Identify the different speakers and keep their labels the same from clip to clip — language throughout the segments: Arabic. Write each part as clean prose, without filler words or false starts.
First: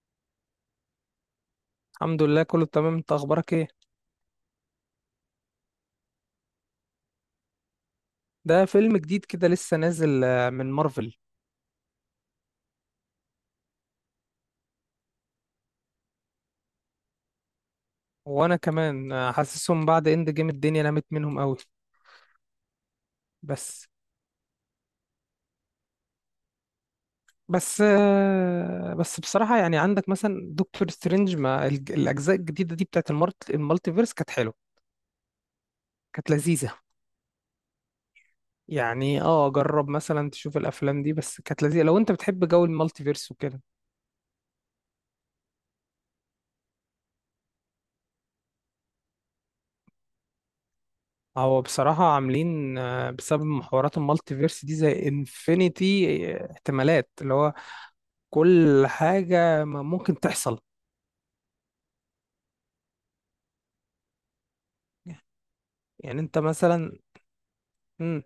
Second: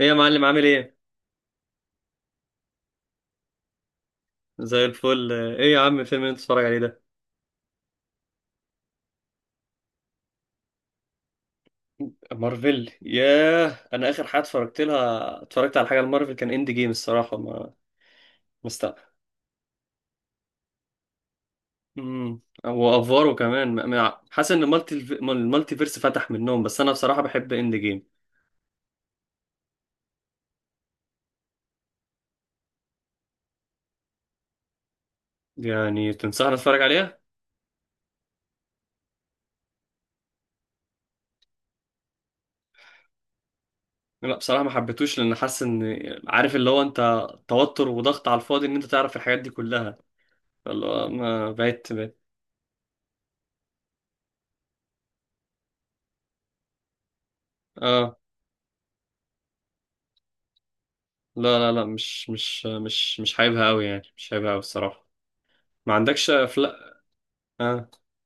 Speaker 1: ايه يا معلم، عامل ايه؟
Speaker 2: الحمد لله، كله تمام. انت اخبارك ايه؟
Speaker 1: زي الفل. ايه يا عم الفيلم اللي انت بتتفرج عليه ده؟
Speaker 2: ده فيلم جديد كده لسه نازل من مارفل.
Speaker 1: مارفل، ياه. انا اخر حاجه اتفرجت على حاجه لمارفل، كان اند جيم الصراحه. ما...
Speaker 2: وانا
Speaker 1: مستقبل.
Speaker 2: كمان حاسسهم بعد اند جيم الدنيا نامت منهم قوي.
Speaker 1: وافواره كمان،
Speaker 2: بس
Speaker 1: حاسس ان المالتي فيرس فتح منهم، بس انا بصراحه بحب اند
Speaker 2: بس
Speaker 1: جيم.
Speaker 2: آه، بس بصراحة، يعني عندك مثلا دكتور سترينج، ما الاجزاء الجديدة دي بتاعت المالتيفيرس كانت حلوة،
Speaker 1: يعني
Speaker 2: كانت
Speaker 1: تنصحني
Speaker 2: لذيذة.
Speaker 1: اتفرج عليها؟
Speaker 2: يعني جرب مثلا تشوف الافلام دي، بس كانت لذيذة لو انت بتحب جو المالتيفيرس وكده.
Speaker 1: لا بصراحه ما حبيتوش، لان حاسس ان... عارف اللي هو انت توتر وضغط على الفاضي ان انت تعرف الحاجات دي كلها، فاللي هو ما
Speaker 2: هو بصراحة عاملين بسبب محورات المالتيفيرس دي زي انفينيتي، احتمالات، اللي هو
Speaker 1: اه.
Speaker 2: كل حاجة ما ممكن تحصل.
Speaker 1: لا لا لا، مش حاببها قوي، يعني مش حاببها قوي الصراحه. ما
Speaker 2: يعني
Speaker 1: عندكش
Speaker 2: انت
Speaker 1: افلام؟
Speaker 2: مثلا.
Speaker 1: آه.
Speaker 2: امم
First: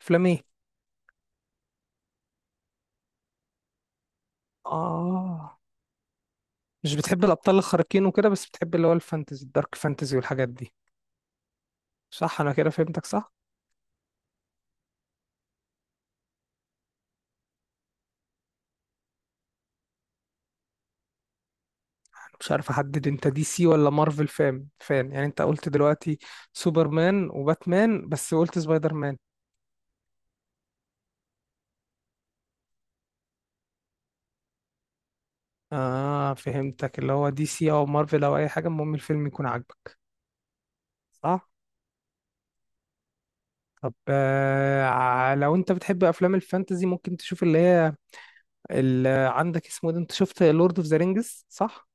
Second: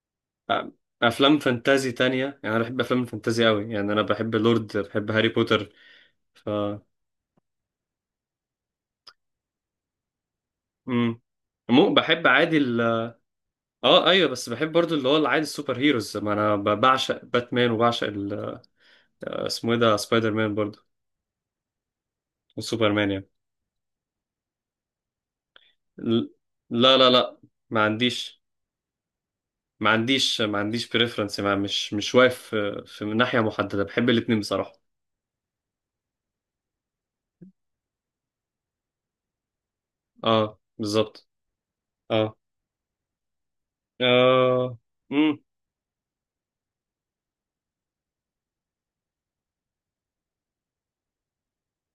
Speaker 2: افلام ايه؟
Speaker 1: آه، افلام فانتازي تانية، يعني انا بحب افلام الفانتازي قوي، يعني انا بحب لورد، بحب هاري
Speaker 2: اه،
Speaker 1: بوتر. ف...
Speaker 2: مش بتحب الابطال الخارقين وكده، بس بتحب اللي هو الفانتزي، الدارك فانتزي والحاجات دي،
Speaker 1: امم، مو بحب
Speaker 2: صح؟ انا
Speaker 1: عادي
Speaker 2: كده
Speaker 1: ال...
Speaker 2: فهمتك، صح؟
Speaker 1: اه ايوه، بس بحب برضو اللي هو العادي السوبر هيروز، ما انا بعشق باتمان وبعشق ال... اسمه ايه ده؟ سبايدر مان برضو،
Speaker 2: انا مش عارف احدد
Speaker 1: وسوبرمان يعني،
Speaker 2: انت دي سي ولا مارفل فان، يعني انت قلت دلوقتي
Speaker 1: ال... لا لا
Speaker 2: سوبرمان
Speaker 1: لا، ما
Speaker 2: وباتمان، بس
Speaker 1: عنديش
Speaker 2: قلت سبايدر مان.
Speaker 1: ما عنديش بريفرنس، ما مش واقف في ناحية محددة، بحب الاتنين بصراحة.
Speaker 2: اه، فهمتك، اللي هو دي سي او مارفل او اي حاجة، المهم الفيلم يكون عاجبك،
Speaker 1: اه بالظبط.
Speaker 2: صح؟
Speaker 1: اه.
Speaker 2: طب
Speaker 1: اه. امم.
Speaker 2: لو انت بتحب افلام الفانتزي ممكن تشوف اللي هي، عندك اسمه ده، انت شفت لورد اوف ذا رينجز، صح؟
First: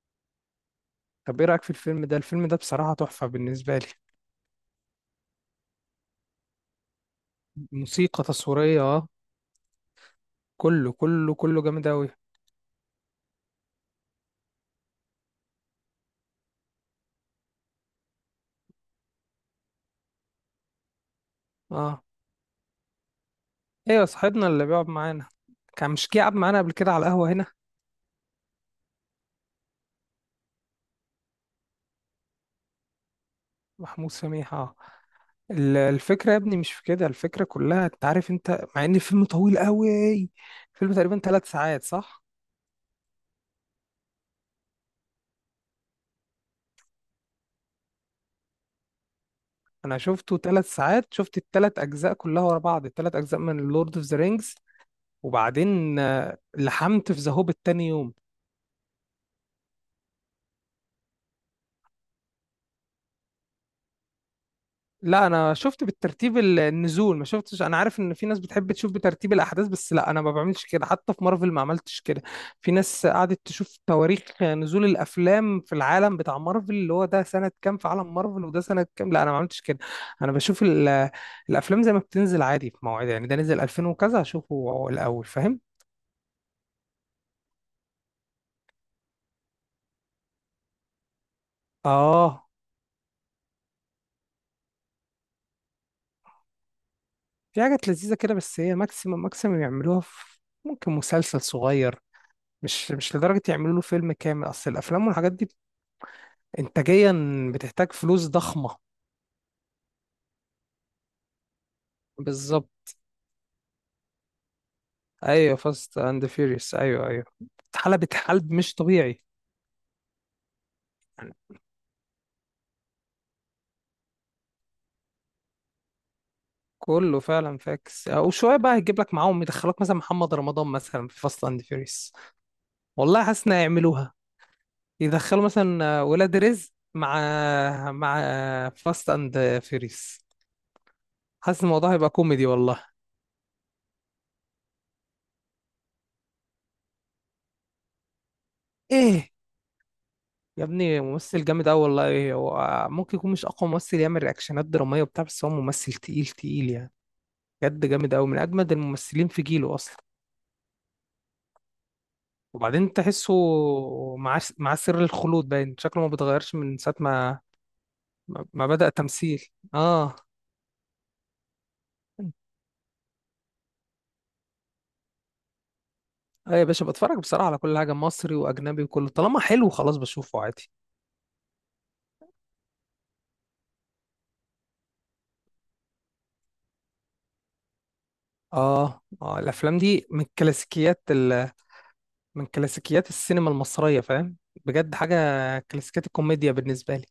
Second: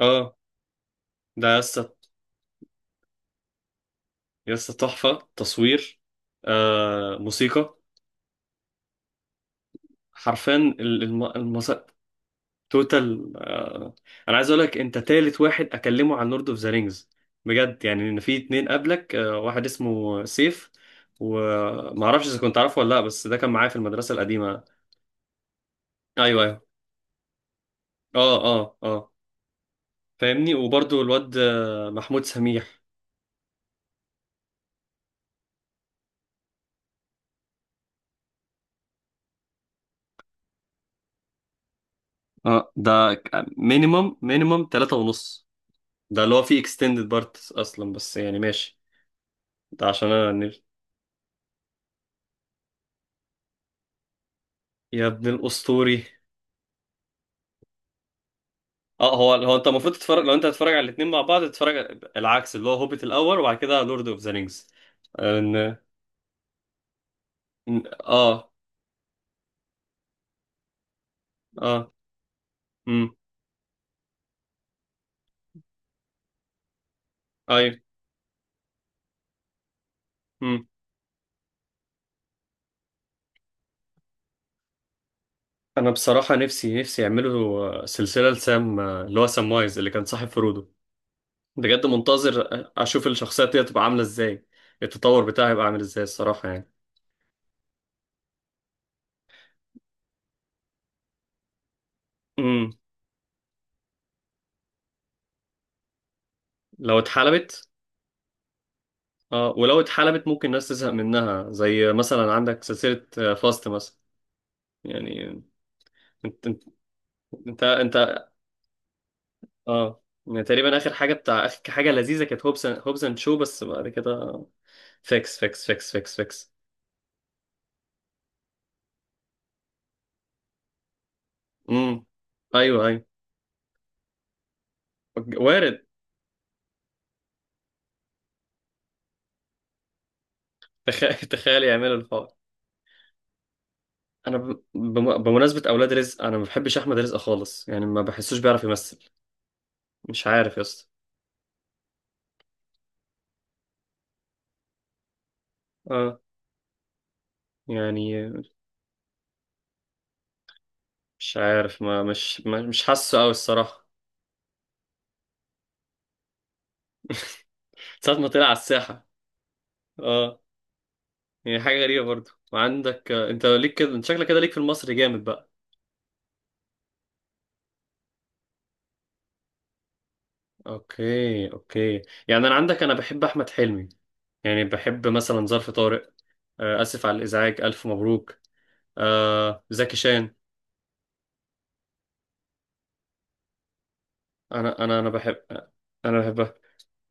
Speaker 1: اه.
Speaker 2: طب ايه
Speaker 1: ده
Speaker 2: رايك في
Speaker 1: يسطا،
Speaker 2: الفيلم ده؟ الفيلم ده بصراحه تحفه بالنسبه لي.
Speaker 1: يسطا تحفة تصوير، آه موسيقى.
Speaker 2: موسيقى تصويريه، اه،
Speaker 1: حرفيا
Speaker 2: كله
Speaker 1: ال... الم...
Speaker 2: كله كله
Speaker 1: المس...
Speaker 2: جامد اوي.
Speaker 1: توتال. آه. انا عايز اقول لك انت تالت واحد اكلمه عن لورد اوف ذا رينجز، بجد. يعني ان في اتنين قبلك، واحد اسمه سيف،
Speaker 2: اه،
Speaker 1: وما اعرفش اذا كنت عارفه ولا لا، بس ده كان معايا في
Speaker 2: ايوه،
Speaker 1: المدرسة
Speaker 2: صاحبنا
Speaker 1: القديمة.
Speaker 2: اللي بيقعد معانا، كان مش جه قعد
Speaker 1: ايوه
Speaker 2: معانا
Speaker 1: ايوه،
Speaker 2: قبل كده على القهوه هنا؟
Speaker 1: اه اه اه، فاهمني. وبرضو الواد محمود سميح.
Speaker 2: محمود سميح، اه. الفكره يا ابني مش في كده، الفكره كلها انت عارف، انت مع ان الفيلم طويل قوي، الفيلم تقريبا 3 ساعات صح؟
Speaker 1: اه، ده مينيمم مينيمم تلاتة ونص، ده اللي هو فيه اكستندد بارت اصلا، بس يعني ماشي، ده
Speaker 2: انا
Speaker 1: عشان انا
Speaker 2: شفته 3 ساعات، شفت الثلاث اجزاء كلها ورا بعض، الثلاث اجزاء من لورد اوف ذا رينجز.
Speaker 1: يا ابن
Speaker 2: وبعدين
Speaker 1: الاسطوري.
Speaker 2: لحمت في ذا هوبيت تاني يوم.
Speaker 1: اه، هو انت المفروض تتفرج، لو انت هتتفرج على الاتنين مع بعض تتفرج العكس، اللي هو هوبيت الاول وبعد كده لورد اوف ذا رينجز.
Speaker 2: لا انا
Speaker 1: ان
Speaker 2: شفت بالترتيب النزول، ما شفتش، انا عارف ان في ناس
Speaker 1: اه.
Speaker 2: بتحب تشوف بترتيب الاحداث، بس لا انا ما بعملش كده، حتى في مارفل ما
Speaker 1: اه،
Speaker 2: عملتش كده. في ناس
Speaker 1: امم،
Speaker 2: قعدت تشوف تواريخ نزول الافلام في العالم بتاع مارفل، اللي هو ده سنة
Speaker 1: ايوه،
Speaker 2: كام في عالم مارفل وده سنة كام. لا انا ما عملتش كده. انا بشوف
Speaker 1: امم.
Speaker 2: الافلام زي ما بتنزل عادي في مواعيدها، يعني ده نزل 2000 وكذا هشوفه الاول، فاهم؟
Speaker 1: انا بصراحة نفسي نفسي يعملوا سلسلة لسام، اللي هو سام وايز اللي كان صاحب فرودو، بجد منتظر
Speaker 2: اه.
Speaker 1: اشوف الشخصية دي تبقى عاملة ازاي، التطور بتاعها هيبقى عامل ازاي الصراحة.
Speaker 2: في حاجات لذيذة كده، بس هي ماكسيمم ماكسيمم يعملوها في ممكن مسلسل صغير.
Speaker 1: يعني
Speaker 2: مش لدرجة يعملوا له فيلم كامل، أصل الأفلام والحاجات دي
Speaker 1: لو
Speaker 2: إنتاجيا
Speaker 1: اتحلبت،
Speaker 2: بتحتاج فلوس ضخمة.
Speaker 1: اه ولو اتحلبت ممكن الناس تزهق منها، زي مثلا عندك
Speaker 2: بالظبط.
Speaker 1: سلسلة فاست مثلا يعني.
Speaker 2: أيوه، فاست أند
Speaker 1: انت،
Speaker 2: فيوريوس، أيوه أيوه.
Speaker 1: انت,
Speaker 2: اتحلبت
Speaker 1: انت
Speaker 2: حلب مش طبيعي،
Speaker 1: اه، يعني تقريبا اخر حاجة،
Speaker 2: يعني.
Speaker 1: بتاع اخر حاجة لذيذة، كانت هوبس اند شو، بس بعد كده فيكس فيكس فيكس فيكس فيكس.
Speaker 2: كله فعلا فاكس، أو شوية بقى هيجيب لك معاهم يدخلوك مثلا محمد رمضان مثلا في فاست أند
Speaker 1: امم،
Speaker 2: فيوريوس.
Speaker 1: ايوه ايوه،
Speaker 2: والله حاسس إن هيعملوها، يدخلوا
Speaker 1: وارد.
Speaker 2: مثلا ولاد رزق مع، مع فاست أند فيوريوس.
Speaker 1: تخيل تخيل
Speaker 2: حاسس الموضوع
Speaker 1: يعملوا
Speaker 2: هيبقى
Speaker 1: الحوار.
Speaker 2: كوميدي والله.
Speaker 1: انا بمناسبة اولاد رزق، انا ما بحبش احمد رزق خالص، يعني ما بحسوش بيعرف يمثل،
Speaker 2: إيه؟
Speaker 1: مش عارف يا
Speaker 2: يا
Speaker 1: اسطى.
Speaker 2: ابني ممثل جامد أوي والله، هو ممكن يكون مش أقوى ممثل يعمل رياكشنات درامية وبتاع، بس هو ممثل
Speaker 1: اه،
Speaker 2: تقيل تقيل يعني. بجد جامد أوي، من
Speaker 1: يعني
Speaker 2: أجمد الممثلين في جيله أصلا.
Speaker 1: مش عارف، ما مش
Speaker 2: وبعدين
Speaker 1: حاسه قوي
Speaker 2: تحسه
Speaker 1: الصراحة.
Speaker 2: مع سر الخلود، باين شكله ما بيتغيرش من ساعة ما
Speaker 1: ساعة ما طلع على
Speaker 2: بدأ
Speaker 1: الساحة،
Speaker 2: تمثيل، اه.
Speaker 1: اه، يعني حاجة غريبة برضو. وعندك، انت ليك كده، انت شكلك كده ليك في المصري جامد بقى.
Speaker 2: اه، يا باشا، بتفرج بصراحة على كل حاجة، مصري وأجنبي، وكله طالما حلو خلاص بشوفه عادي.
Speaker 1: اوكي اوكي، يعني انا عندك انا بحب احمد حلمي، يعني بحب مثلا ظرف طارق، اسف على الازعاج، الف مبروك،
Speaker 2: اه، اه، الأفلام
Speaker 1: زكي
Speaker 2: دي من
Speaker 1: شان.
Speaker 2: كلاسيكيات السينما المصرية، فاهم،
Speaker 1: انا
Speaker 2: بجد
Speaker 1: انا انا
Speaker 2: حاجة،
Speaker 1: بحب،
Speaker 2: كلاسيكيات
Speaker 1: انا
Speaker 2: الكوميديا
Speaker 1: بحبها.
Speaker 2: بالنسبة لي.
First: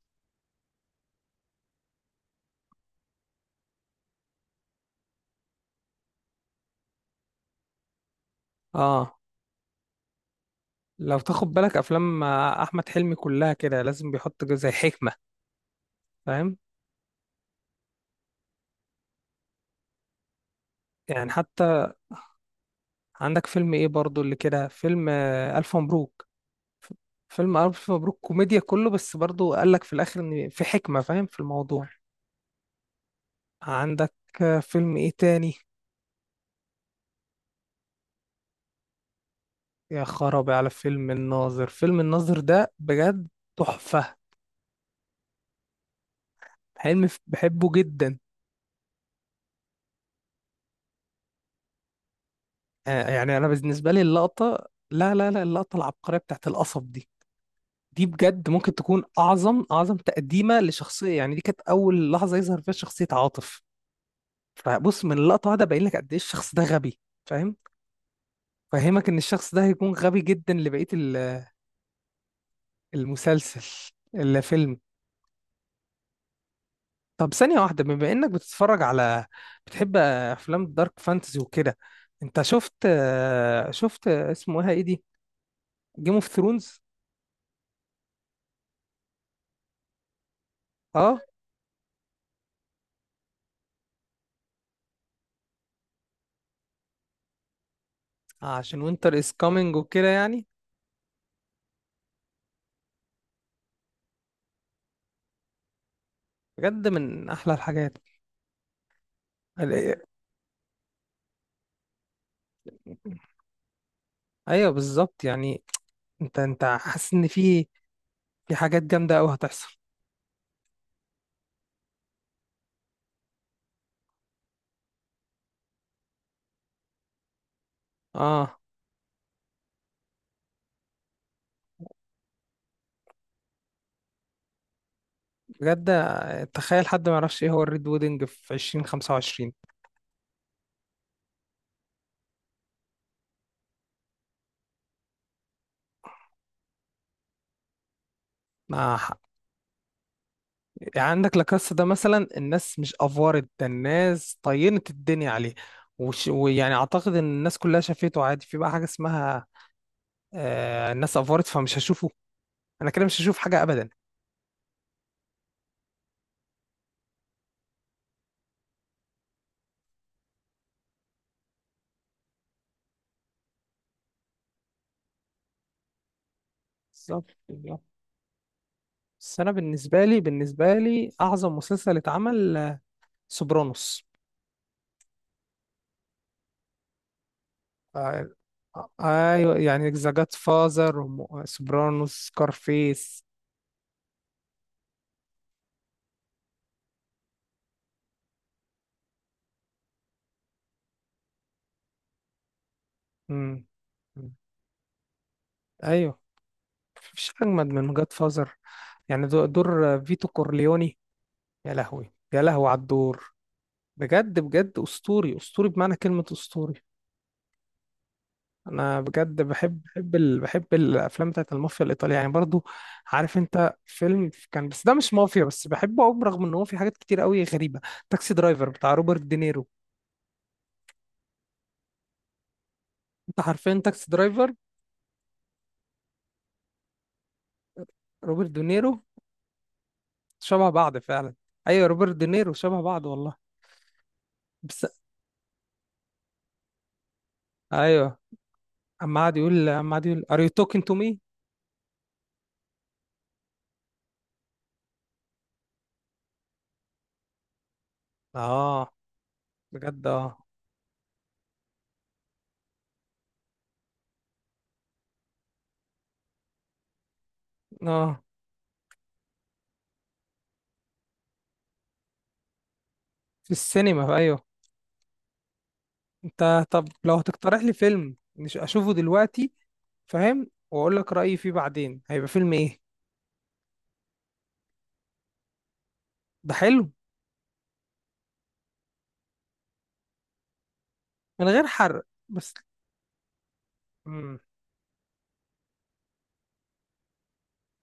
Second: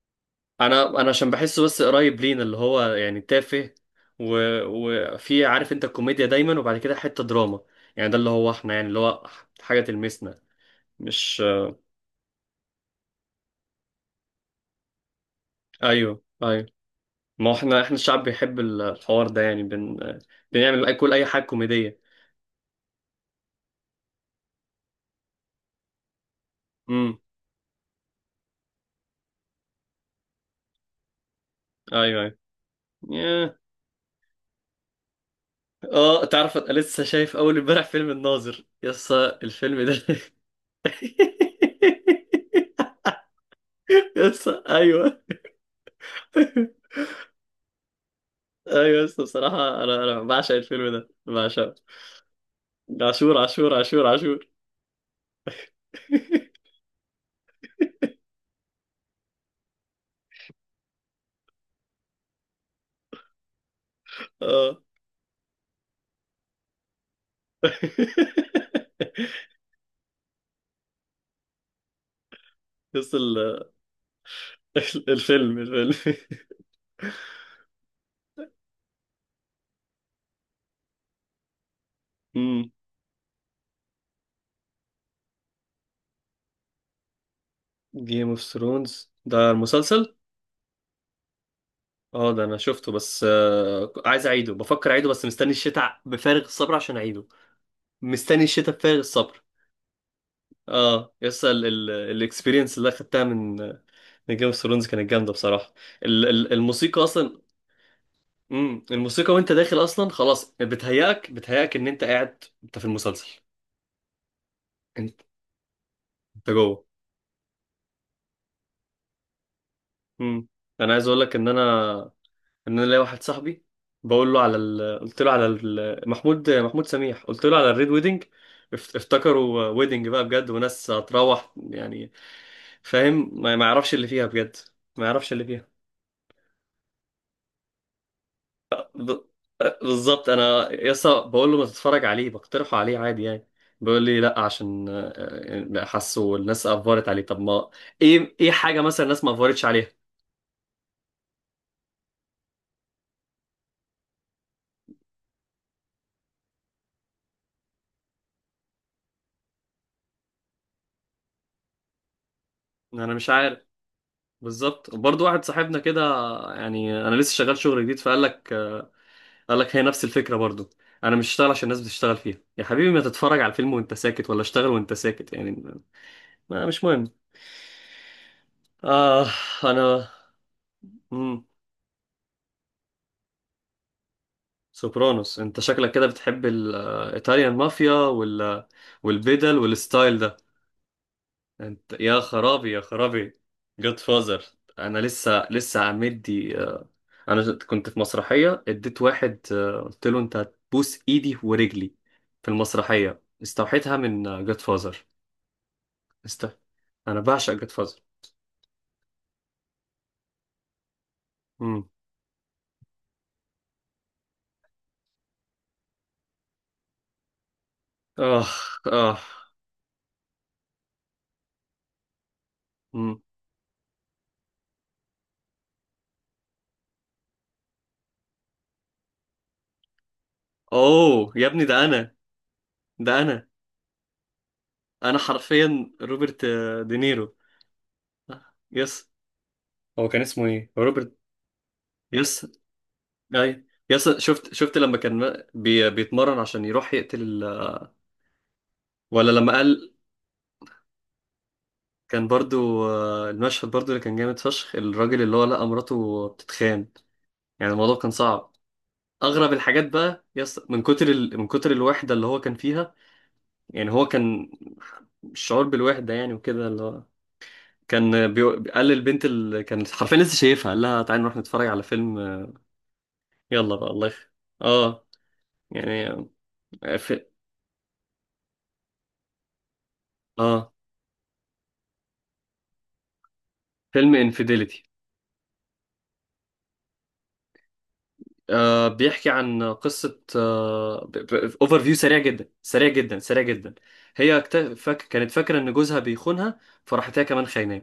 Speaker 1: انا عشان بحسه بس قريب لينا، اللي هو يعني تافه. و... وفي، عارف انت الكوميديا دايما وبعد كده حتة دراما، يعني ده اللي هو احنا يعني اللي
Speaker 2: اه،
Speaker 1: هو حاجة تلمسنا،
Speaker 2: لو
Speaker 1: مش
Speaker 2: تاخد بالك
Speaker 1: آه،
Speaker 2: افلام احمد حلمي كلها كده لازم بيحط زي حكمه،
Speaker 1: ايوه
Speaker 2: فاهم.
Speaker 1: ايوه. ما هو احنا الشعب بيحب ال... الحوار ده، يعني بن... بنعمل اي، كل اي
Speaker 2: يعني
Speaker 1: حاجه
Speaker 2: حتى
Speaker 1: كوميديه.
Speaker 2: عندك فيلم ايه برضو اللي كده، فيلم الف مبروك. ف-
Speaker 1: امم،
Speaker 2: فيلم الف مبروك كوميديا كله، بس برضو قال لك في الاخر ان في حكمه، فاهم في الموضوع.
Speaker 1: ايوه ايوه، ياه.
Speaker 2: عندك فيلم ايه تاني؟
Speaker 1: اه تعرف، انا لسه شايف اول امبارح فيلم الناظر، يس الفيلم ده
Speaker 2: يا خرابي على فيلم الناظر. فيلم الناظر ده بجد تحفه.
Speaker 1: يس ايوه.
Speaker 2: حلمي، بحبه جدا.
Speaker 1: ايوه يس، بصراحه انا بعشق الفيلم ده بعشقه. عاشور
Speaker 2: يعني انا
Speaker 1: عاشور
Speaker 2: بالنسبه لي
Speaker 1: عاشور عاشور
Speaker 2: اللقطه، لا لا لا، اللقطه العبقريه بتاعت القصب دي، دي بجد ممكن تكون اعظم اعظم تقديمه لشخصيه، يعني دي كانت اول لحظه يظهر فيها شخصيه عاطف.
Speaker 1: اه
Speaker 2: فبص من اللقطه واحده باين لك قد ايه الشخص ده غبي، فاهم. فهمك ان الشخص ده هيكون غبي جدا لبقيه
Speaker 1: يس
Speaker 2: المسلسل، الفيلم.
Speaker 1: الفيلم
Speaker 2: طب ثانيه واحده، بما انك بتتفرج على بتحب افلام دارك فانتزي وكده، انت
Speaker 1: امم.
Speaker 2: شفت اسمه ايه دي، جيم اوف ثرونز؟
Speaker 1: جيم اوف ثرونز ده المسلسل.
Speaker 2: اه،
Speaker 1: اه ده انا شفته، بس عايز اعيده، بفكر اعيده، بس مستني الشتاء بفارغ الصبر عشان اعيده، مستني الشتاء
Speaker 2: عشان
Speaker 1: بفارغ
Speaker 2: وينتر از
Speaker 1: الصبر.
Speaker 2: كامينج وكده يعني.
Speaker 1: اه يس، الاكسبيرينس اللي اخدتها من... من جيم اوف ثرونز كانت جامده بصراحه.
Speaker 2: بجد
Speaker 1: الموسيقى
Speaker 2: من
Speaker 1: اصلا،
Speaker 2: احلى الحاجات.
Speaker 1: الموسيقى، وانت داخل اصلا خلاص بتهيأك بتهيأك ان انت قاعد انت في المسلسل.
Speaker 2: ايوه
Speaker 1: انت،
Speaker 2: بالظبط، يعني انت
Speaker 1: انت
Speaker 2: انت
Speaker 1: جوه.
Speaker 2: حاسس ان في حاجات جامده قوي هتحصل.
Speaker 1: امم. انا عايز اقول لك ان انا، ان انا ليا واحد صاحبي بقول له على ال... قلت له على ال... محمود سميح، قلت له على الريد ويدنج،
Speaker 2: اه،
Speaker 1: افتكروا ويدنج بقى بجد وناس هتروح يعني، فاهم، ما يعرفش اللي فيها بجد، ما يعرفش اللي فيها.
Speaker 2: بجد. تخيل حد ما يعرفش ايه هو الريد ويدنج في
Speaker 1: ب...
Speaker 2: 2025.
Speaker 1: بالظبط، انا يسا بقول له ما تتفرج عليه، بقترحه عليه عادي يعني، بيقول لي لا عشان حاسه الناس افورت عليه. طب ما ايه ايه حاجه مثلا
Speaker 2: آه.
Speaker 1: الناس ما افورتش عليها؟
Speaker 2: يعني عندك لاكاسا ده مثلا، الناس مش افورت، ده الناس طينت الدنيا عليه. ويعني اعتقد ان الناس كلها شافته عادي، في بقى حاجه اسمها الناس افورت، فمش هشوفه، انا كده
Speaker 1: انا
Speaker 2: مش
Speaker 1: مش
Speaker 2: هشوف
Speaker 1: عارف.
Speaker 2: حاجه ابدا.
Speaker 1: بالظبط. برضو واحد صاحبنا كده، يعني انا لسه شغال شغل جديد، فقال لك، قال لك هي نفس الفكرة برضو، انا مش هشتغل عشان الناس بتشتغل فيها، يا حبيبي ما تتفرج على الفيلم وانت ساكت ولا اشتغل وانت ساكت يعني، ما مش مهم.
Speaker 2: بالظبط بالظبط.
Speaker 1: آه.
Speaker 2: بس انا بالنسبه
Speaker 1: أنا،
Speaker 2: لي، بالنسبه لي
Speaker 1: مم.
Speaker 2: اعظم مسلسل اتعمل سوبرانوس.
Speaker 1: سوبرانوس، أنت شكلك كده بتحب الإيطاليان مافيا
Speaker 2: آه،
Speaker 1: وال... والبدل
Speaker 2: ايوه يعني ذا
Speaker 1: والستايل
Speaker 2: جاد
Speaker 1: ده.
Speaker 2: فازر،
Speaker 1: انت
Speaker 2: سوبرانوس،
Speaker 1: يا خرابي يا
Speaker 2: سكارفيس.
Speaker 1: خرابي، جود فازر. انا لسه مدي، انا كنت في مسرحيه اديت واحد، قلت له انت هتبوس ايدي ورجلي، في المسرحيه
Speaker 2: امم
Speaker 1: استوحيتها من جود فازر.
Speaker 2: ايوه،
Speaker 1: است... انا
Speaker 2: مفيش
Speaker 1: بعشق
Speaker 2: اجمد
Speaker 1: جود
Speaker 2: من
Speaker 1: فازر.
Speaker 2: جاد فازر. يعني دور فيتو كورليوني، يا
Speaker 1: امم،
Speaker 2: لهوي يا لهوي على الدور، بجد بجد اسطوري اسطوري بمعنى كلمة اسطوري.
Speaker 1: اه
Speaker 2: انا
Speaker 1: اه،
Speaker 2: بجد بحب بحب الافلام بتاعت المافيا الايطالية يعني برضو.
Speaker 1: امم.
Speaker 2: عارف انت فيلم كان، بس ده مش مافيا، بس بحبه قوي برغم ان هو في حاجات كتير قوي غريبة. تاكسي درايفر بتاع روبرت دينيرو.
Speaker 1: اوه يا ابني، ده انا ده
Speaker 2: انت
Speaker 1: انا
Speaker 2: عارفين تاكسي درايفر؟
Speaker 1: انا حرفيا روبرت، دينيرو. آه،
Speaker 2: روبرت دينيرو
Speaker 1: يس. هو كان اسمه
Speaker 2: شبه
Speaker 1: ايه
Speaker 2: بعض
Speaker 1: روبرت.
Speaker 2: فعلا. ايوه روبرت
Speaker 1: يس.
Speaker 2: دينيرو شبه بعض والله.
Speaker 1: اي. يس، شفت
Speaker 2: بس
Speaker 1: لما كان بيتمرن عشان يروح يقتل ال...
Speaker 2: ايوه، اما
Speaker 1: ولا
Speaker 2: قعد
Speaker 1: لما
Speaker 2: يقول
Speaker 1: قال،
Speaker 2: اما قعد يقول ار يو توكينج تو مي.
Speaker 1: كان برضو، المشهد برضو اللي كان جامد فشخ، الراجل اللي هو لقى مراته بتتخان، يعني الموضوع كان صعب.
Speaker 2: اه،
Speaker 1: اغرب الحاجات
Speaker 2: بجد،
Speaker 1: بقى
Speaker 2: اه.
Speaker 1: يس، من كتر ال... من كتر الوحده اللي هو كان فيها، يعني هو كان الشعور بالوحده، يعني وكده اللي هو
Speaker 2: اه،
Speaker 1: كان بي... قال للبنت اللي كانت حرفيا لسه شايفها، قال لها تعالي نروح نتفرج على فيلم،
Speaker 2: في
Speaker 1: يلا بقى الله
Speaker 2: السينما،
Speaker 1: يخ...
Speaker 2: ايوه.
Speaker 1: اه، يعني،
Speaker 2: انت طب لو
Speaker 1: في...
Speaker 2: هتقترح لي فيلم مش اشوفه دلوقتي، فاهم،
Speaker 1: اه،
Speaker 2: واقول لك رايي فيه بعدين، هيبقى فيلم ايه؟
Speaker 1: فيلم انفيديليتي،
Speaker 2: ده حلو.
Speaker 1: آه بيحكي عن قصة،
Speaker 2: من غير
Speaker 1: اوفر فيو
Speaker 2: حرق.
Speaker 1: سريع جدا
Speaker 2: بس.
Speaker 1: سريع جدا سريع جدا. هي
Speaker 2: امم
Speaker 1: فاك كانت فاكرة ان جوزها بيخونها، فراحت هي كمان خايناه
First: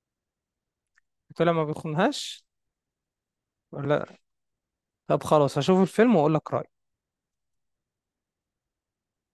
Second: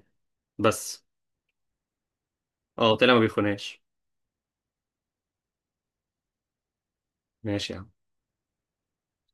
Speaker 1: بس.
Speaker 2: طلع ما بيخنهاش،
Speaker 1: اه طلع ما بيخونهاش.
Speaker 2: ولا؟ طب خلاص هشوف الفيلم واقول لك رايي.
Speaker 1: ماشي يا عم.